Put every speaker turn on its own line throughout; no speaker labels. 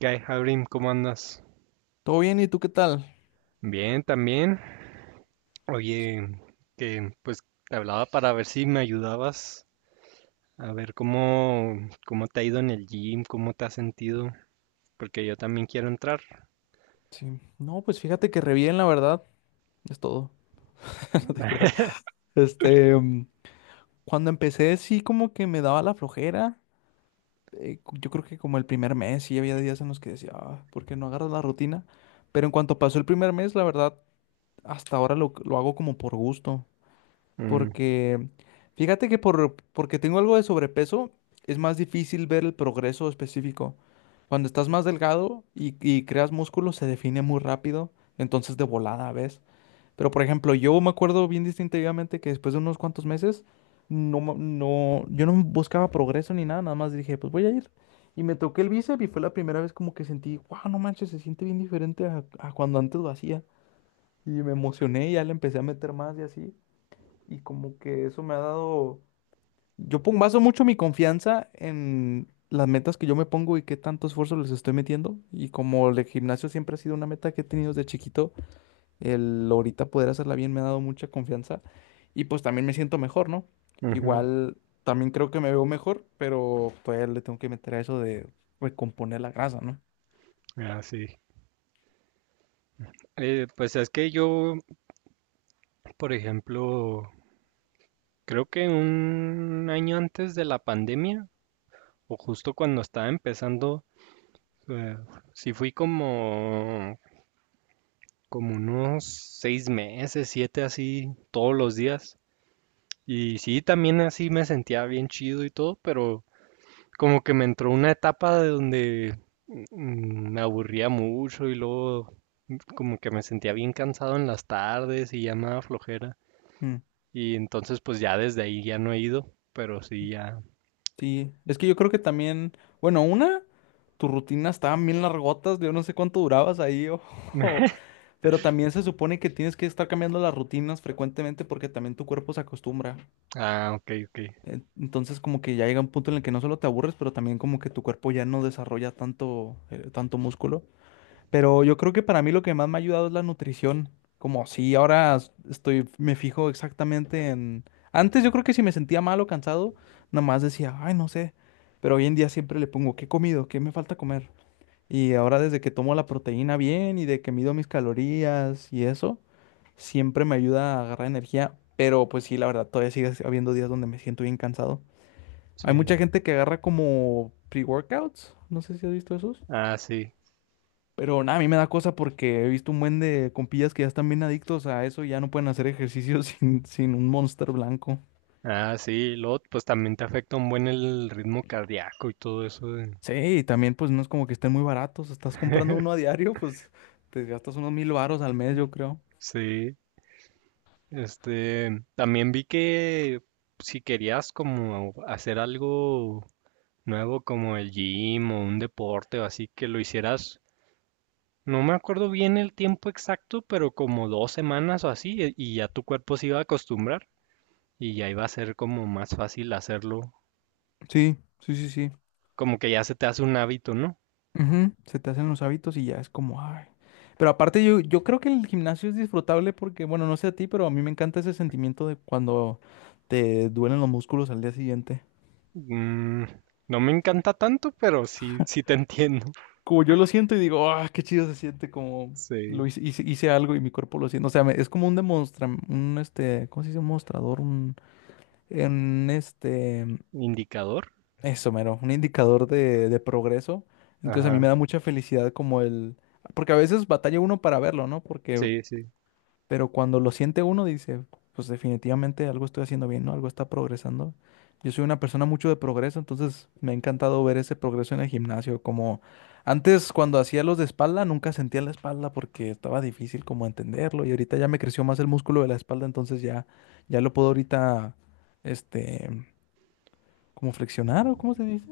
¿Qué hay, Abrim? ¿Cómo andas?
¿Todo bien? ¿Y tú qué tal?
Bien, también. Oye, que pues te hablaba para ver si me ayudabas a ver cómo te ha ido en el gym, cómo te has sentido, porque yo también quiero entrar.
Sí. No, pues fíjate que re bien, la verdad. Es todo. No te creas. Este, mm, cuando empecé, sí, como que me daba la flojera. Yo creo que como el primer mes, sí había días en los que decía, ah, ¿por qué no agarras la rutina? Pero en cuanto pasó el primer mes, la verdad, hasta ahora lo hago como por gusto.
Mm,
Porque fíjate que porque tengo algo de sobrepeso, es más difícil ver el progreso específico. Cuando estás más delgado y creas músculo, se define muy rápido, entonces de volada, ¿ves? Pero por ejemplo, yo me acuerdo bien distintivamente que después de unos cuantos meses, no, no, yo no buscaba progreso ni nada, nada más dije, pues voy a ir. Y me toqué el bíceps y fue la primera vez como que sentí, wow, no manches, se siente bien diferente a cuando antes lo hacía. Y me emocioné y ya le empecé a meter más y así. Y como que eso me ha dado, yo pongo, baso mucho mi confianza en las metas que yo me pongo y qué tanto esfuerzo les estoy metiendo. Y como el gimnasio siempre ha sido una meta que he tenido desde chiquito, el ahorita poder hacerla bien me ha dado mucha confianza. Y pues también me siento mejor, ¿no?
ujú.
Igual también creo que me veo mejor, pero todavía le tengo que meter a eso de recomponer la grasa, ¿no?
Ah, sí. Pues es que yo, por ejemplo, creo que un año antes de la pandemia, o justo cuando estaba empezando, eh, sí fui como unos 6 meses, 7 así, todos los días. Y sí, también así me sentía bien chido y todo, pero como que me entró una etapa de donde me aburría mucho y luego como que me sentía bien cansado en las tardes y ya me daba flojera.
Mm.
Y entonces pues ya desde ahí ya no he ido, pero sí ya.
Sí, es que yo creo que también, bueno, una, tu rutina estaban bien largotas, yo no sé cuánto durabas ahí, o, o- pero también se supone que tienes que estar cambiando las rutinas frecuentemente porque también tu cuerpo se acostumbra.
Ah, ok, ok.
Entonces como que ya llega un punto en el que no solo te aburres, pero también como que tu cuerpo ya no desarrolla tanto, tanto músculo. Pero yo creo que para mí lo que más me ha ayudado es la nutrición. Como sí ahora estoy, me fijo exactamente en... Antes yo creo que si me sentía mal o cansado, nada más decía, ay, no sé. Pero hoy en día siempre le pongo, ¿qué he comido? ¿Qué me falta comer? Y ahora desde que tomo la proteína bien y de que mido mis calorías y eso, siempre me ayuda a agarrar energía. Pero pues sí, la verdad, todavía sigue habiendo días donde me siento bien cansado. Hay mucha
Sí.
gente que agarra como pre-workouts. No sé si has visto esos.
Ah, sí.
Pero nada, a mí me da cosa porque he visto un buen de compillas que ya están bien adictos a eso y ya no pueden hacer ejercicio sin un Monster blanco.
Ah, sí. Luego pues también te afecta un buen el ritmo cardíaco y todo eso de-
Sí, y también pues no es como que estén muy baratos. Estás comprando uno a diario, pues te gastas unos mil varos al mes, yo creo.
Sí. Este, también vi que si querías como hacer algo nuevo como el gym o un deporte o así, que lo hicieras, no me acuerdo bien el tiempo exacto, pero como 2 semanas o así, y ya tu cuerpo se iba a acostumbrar y ya iba a ser como más fácil hacerlo,
Sí, sí, sí, sí.
como que ya se te hace un hábito, ¿no?
Ujú. Se te hacen los hábitos y ya es como, ay. Pero aparte yo creo que el gimnasio es disfrutable porque, bueno, no sé a ti, pero a mí me encanta ese sentimiento de cuando te duelen los músculos al día siguiente.
Mm, no me encanta tanto, pero sí, sí te entiendo.
Como yo lo siento y digo, ah, qué chido se siente como
Sí.
lo hice algo y mi cuerpo lo siente. O sea, es como un ¿cómo se dice? Un mostrador, un, en este,
Indicador.
eso, mero, un indicador de progreso. Entonces a mí
Ajá.
me da mucha felicidad como el, porque a veces batalla uno para verlo, ¿no? Porque
Sí, sí.
Pero cuando lo siente uno, dice, pues definitivamente algo estoy haciendo bien, ¿no? Algo está progresando. Yo soy una persona mucho de progreso, entonces me ha encantado ver ese progreso en el gimnasio. Como antes cuando hacía los de espalda, nunca sentía la espalda porque estaba difícil como entenderlo. Y ahorita ya me creció más el músculo de la espalda, entonces ya, ya lo puedo ahorita, este, como flexionar o cómo se dice,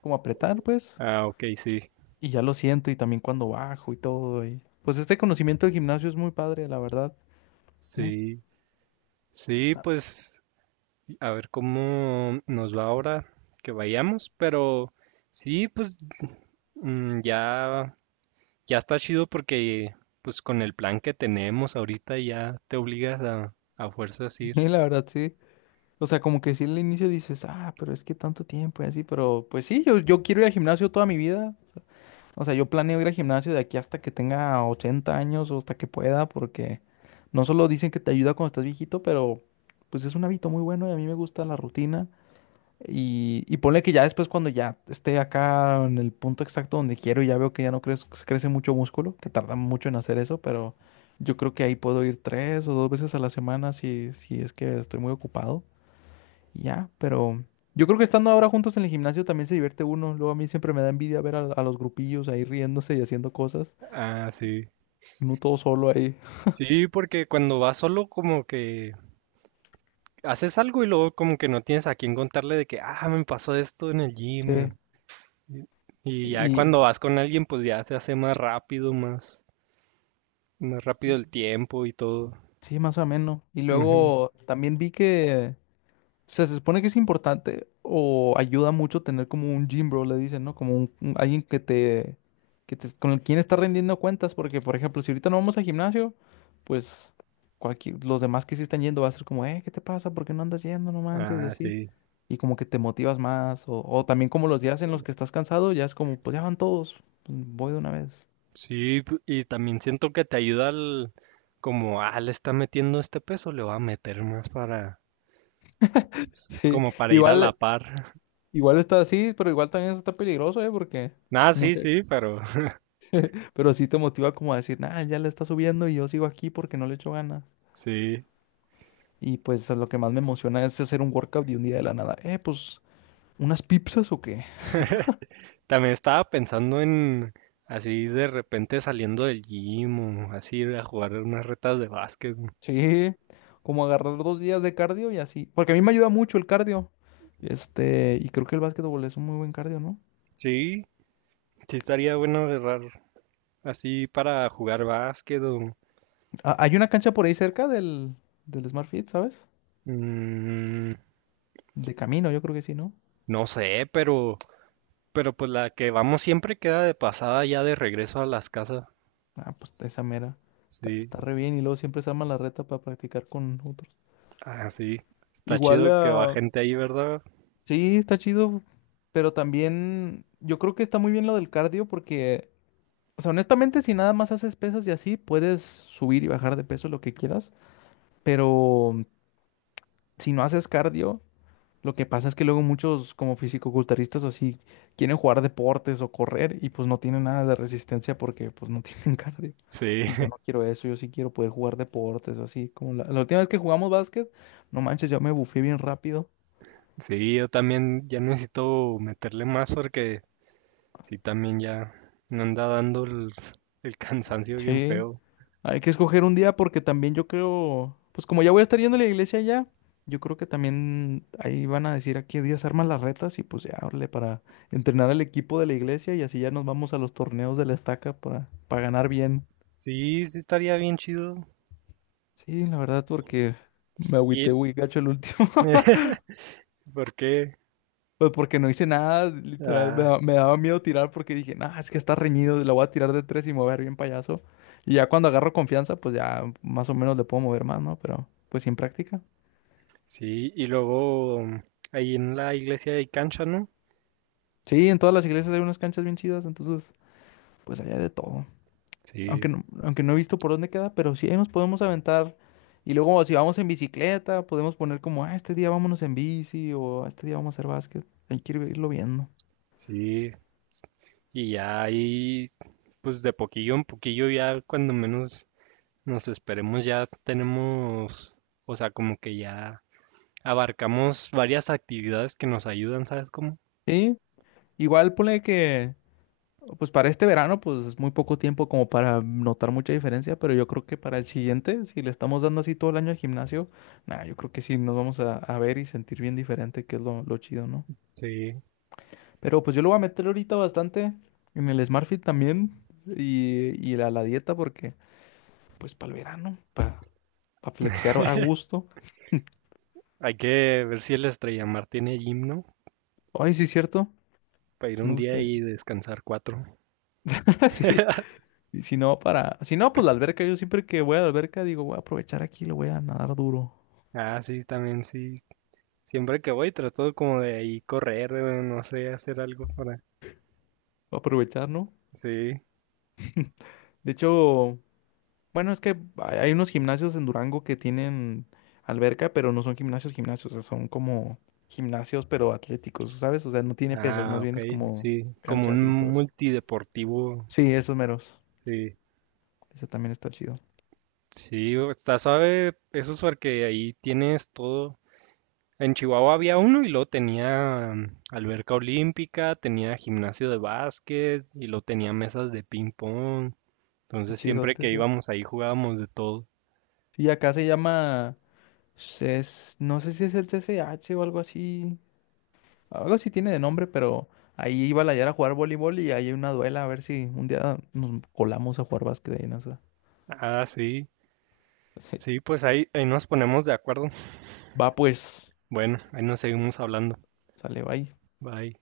como apretar, pues.
Ah, ok, sí.
Y ya lo siento y también cuando bajo y todo. Y pues este conocimiento del gimnasio es muy padre, la verdad, ¿no?
Sí. Sí, pues a ver cómo nos va ahora que vayamos, pero sí, pues mm, ya, ya está chido porque pues con el plan que tenemos ahorita ya te obligas a fuerzas ir.
Y la verdad, sí. O sea, como que sí al inicio dices, ah, pero es que tanto tiempo y así, pero pues sí, yo quiero ir al gimnasio toda mi vida. O sea, yo planeo ir al gimnasio de aquí hasta que tenga 80 años o hasta que pueda, porque no solo dicen que te ayuda cuando estás viejito, pero pues es un hábito muy bueno y a mí me gusta la rutina. Y ponle que ya después cuando ya esté acá en el punto exacto donde quiero, ya veo que ya no crece mucho músculo, que tarda mucho en hacer eso, pero yo creo que ahí puedo ir tres o dos veces a la semana si es que estoy muy ocupado. Y ya, pero yo creo que estando ahora juntos en el gimnasio también se divierte uno. Luego a mí siempre me da envidia ver a los grupillos ahí riéndose y haciendo cosas,
Ah, sí.
no todo solo ahí.
Sí, porque cuando vas solo como que haces algo y luego como que no tienes a quién contarle de que, ah, me pasó esto en el
Sí.
gym. Y y ya
Y
cuando vas con alguien pues ya se hace más rápido, más
y-
rápido el tiempo y todo.
sí, más o menos. Y luego también vi que... O sea, se supone que es importante o ayuda mucho tener como un gym bro, le dicen, ¿no? Como alguien que te, con quien está rendiendo cuentas, porque por ejemplo, si ahorita no vamos al gimnasio, pues cualquier, los demás que sí están yendo va a ser como, ¿qué te pasa? ¿Por qué no andas yendo? No manches, y
Ah,
así.
sí.
Y como que te motivas más, o también como los días en los que estás cansado, ya es como, pues ya van todos, pues, voy de una vez.
Sí, y también siento que te ayuda al, como, ah, le está metiendo este peso, le va a meter más para,
Sí,
como para ir a la
igual,
par.
igual está así, pero igual también eso está peligroso, ¿eh? Porque
Ah, sí,
mucha,
sí, pero
pero sí te motiva como a decir, nah, ya le está subiendo y yo sigo aquí porque no le echo ganas.
sí.
Y pues lo que más me emociona es hacer un workout de un día de la nada. Pues, ¿unas pizzas o qué?
También estaba pensando en, así de repente saliendo del gym o así ir a jugar unas retas de básquet.
Sí, como agarrar dos días de cardio y así. Porque a mí me ayuda mucho el cardio. Este, y creo que el básquetbol es un muy buen cardio, ¿no?
Sí, sí estaría bueno agarrar así para jugar básquet o,
Ah, hay una cancha por ahí cerca del Smart Fit, ¿sabes?
mm,
De camino, yo creo que sí, ¿no?
no sé, pero... Pero pues la que vamos siempre queda de pasada ya de regreso a las casas.
Ah, pues esa mera.
Sí,
Está re bien y luego siempre se arma la reta para practicar con otros.
ah, sí. Está
Igual,
chido que va
ah,
gente ahí, ¿verdad?
sí, está chido, pero también yo creo que está muy bien lo del cardio porque, o sea, honestamente, si nada más haces pesas y así, puedes subir y bajar de peso lo que quieras, pero mm, si no haces cardio, lo que pasa es que luego muchos como fisicoculturistas o así quieren jugar deportes o correr y pues no tienen nada de resistencia porque pues no tienen cardio.
Sí,
Y yo no quiero eso, yo sí quiero poder jugar deportes o así, como la última vez que jugamos básquet, no manches, yo me bufé bien rápido.
sí, yo también ya necesito meterle más porque sí, también ya me anda dando el cansancio bien
Sí.
feo.
Hay que escoger un día porque también yo creo, pues como ya voy a estar yendo a la iglesia ya, yo creo que también ahí van a decir a qué días arman las retas y pues ya, órale, para entrenar al equipo de la iglesia y así ya nos vamos a los torneos de la estaca para ganar bien.
Sí, sí estaría bien chido.
Sí, la verdad, porque me agüité
Y
muy gacho el último,
¿por qué?
pues porque no hice nada, literal,
Ah,
me daba miedo tirar porque dije, nah, es que está reñido, la voy a tirar de tres y me voy a ver bien payaso. Y ya cuando agarro confianza, pues ya más o menos le puedo mover más, ¿no? Pero pues sin práctica.
sí, y luego ahí en la iglesia hay cancha, ¿no?
Sí, en todas las iglesias hay unas canchas bien chidas, entonces pues allá de todo.
Sí,
Aunque no he visto por dónde queda, pero sí ahí nos podemos aventar. Y luego si vamos en bicicleta, podemos poner como, ah, este día vámonos en bici o "Ah, este día vamos a hacer básquet". Hay que irlo viendo.
sí. Y ya ahí pues de poquillo en poquillo ya cuando menos nos esperemos ya tenemos, o sea, como que ya abarcamos varias actividades que nos ayudan, ¿sabes cómo?
Sí, igual ponle que, pues para este verano, pues es muy poco tiempo como para notar mucha diferencia, pero yo creo que para el siguiente, si le estamos dando así todo el año al gimnasio, nada, yo creo que sí nos vamos a ver y sentir bien diferente, que es lo chido, ¿no?
Sí,
Pero pues yo lo voy a meter ahorita bastante en el Smart Fit también y a la dieta porque pues para el verano, para flexear a gusto.
hay que ver si el Estrella Mar tiene gimno
Ay, sí, cierto.
para ir
Sí me
un día
gustaría.
y descansar 4.
Sí. Y si no, para... Si no, pues la alberca. Yo siempre que voy a la alberca digo, voy a aprovechar aquí, lo voy a nadar duro.
Ah, sí, también sí. Siempre que voy trato como de ahí correr, no sé, hacer algo para...
Voy a aprovechar, ¿no?
Sí.
De hecho... Bueno, es que hay unos gimnasios en Durango que tienen alberca, pero no son gimnasios, gimnasios, o sea, son como gimnasios, pero atléticos, ¿sabes? O sea, no tiene pesas,
Ah,
más bien
ok,
es como
sí. Como un
canchas y todo eso.
multideportivo,
Sí, esos meros.
sí.
Ese también está chido.
Sí, está suave eso es porque ahí tienes todo. En Chihuahua había uno y luego tenía alberca olímpica, tenía gimnasio de básquet y luego tenía mesas de ping pong. Entonces siempre
Chidote
que
eso.
íbamos ahí jugábamos de todo.
Sí, acá se llama CES, no sé si es el CCH o algo así. Algo así tiene de nombre, pero ahí iba la Yara a jugar voleibol y ahí hay una duela, a ver si un día nos colamos a jugar básquet ahí en esa.
Ah, sí.
Sí.
Sí, pues ahí nos ponemos de acuerdo.
Va pues,
Bueno, ahí nos seguimos hablando.
sale, bye.
Bye.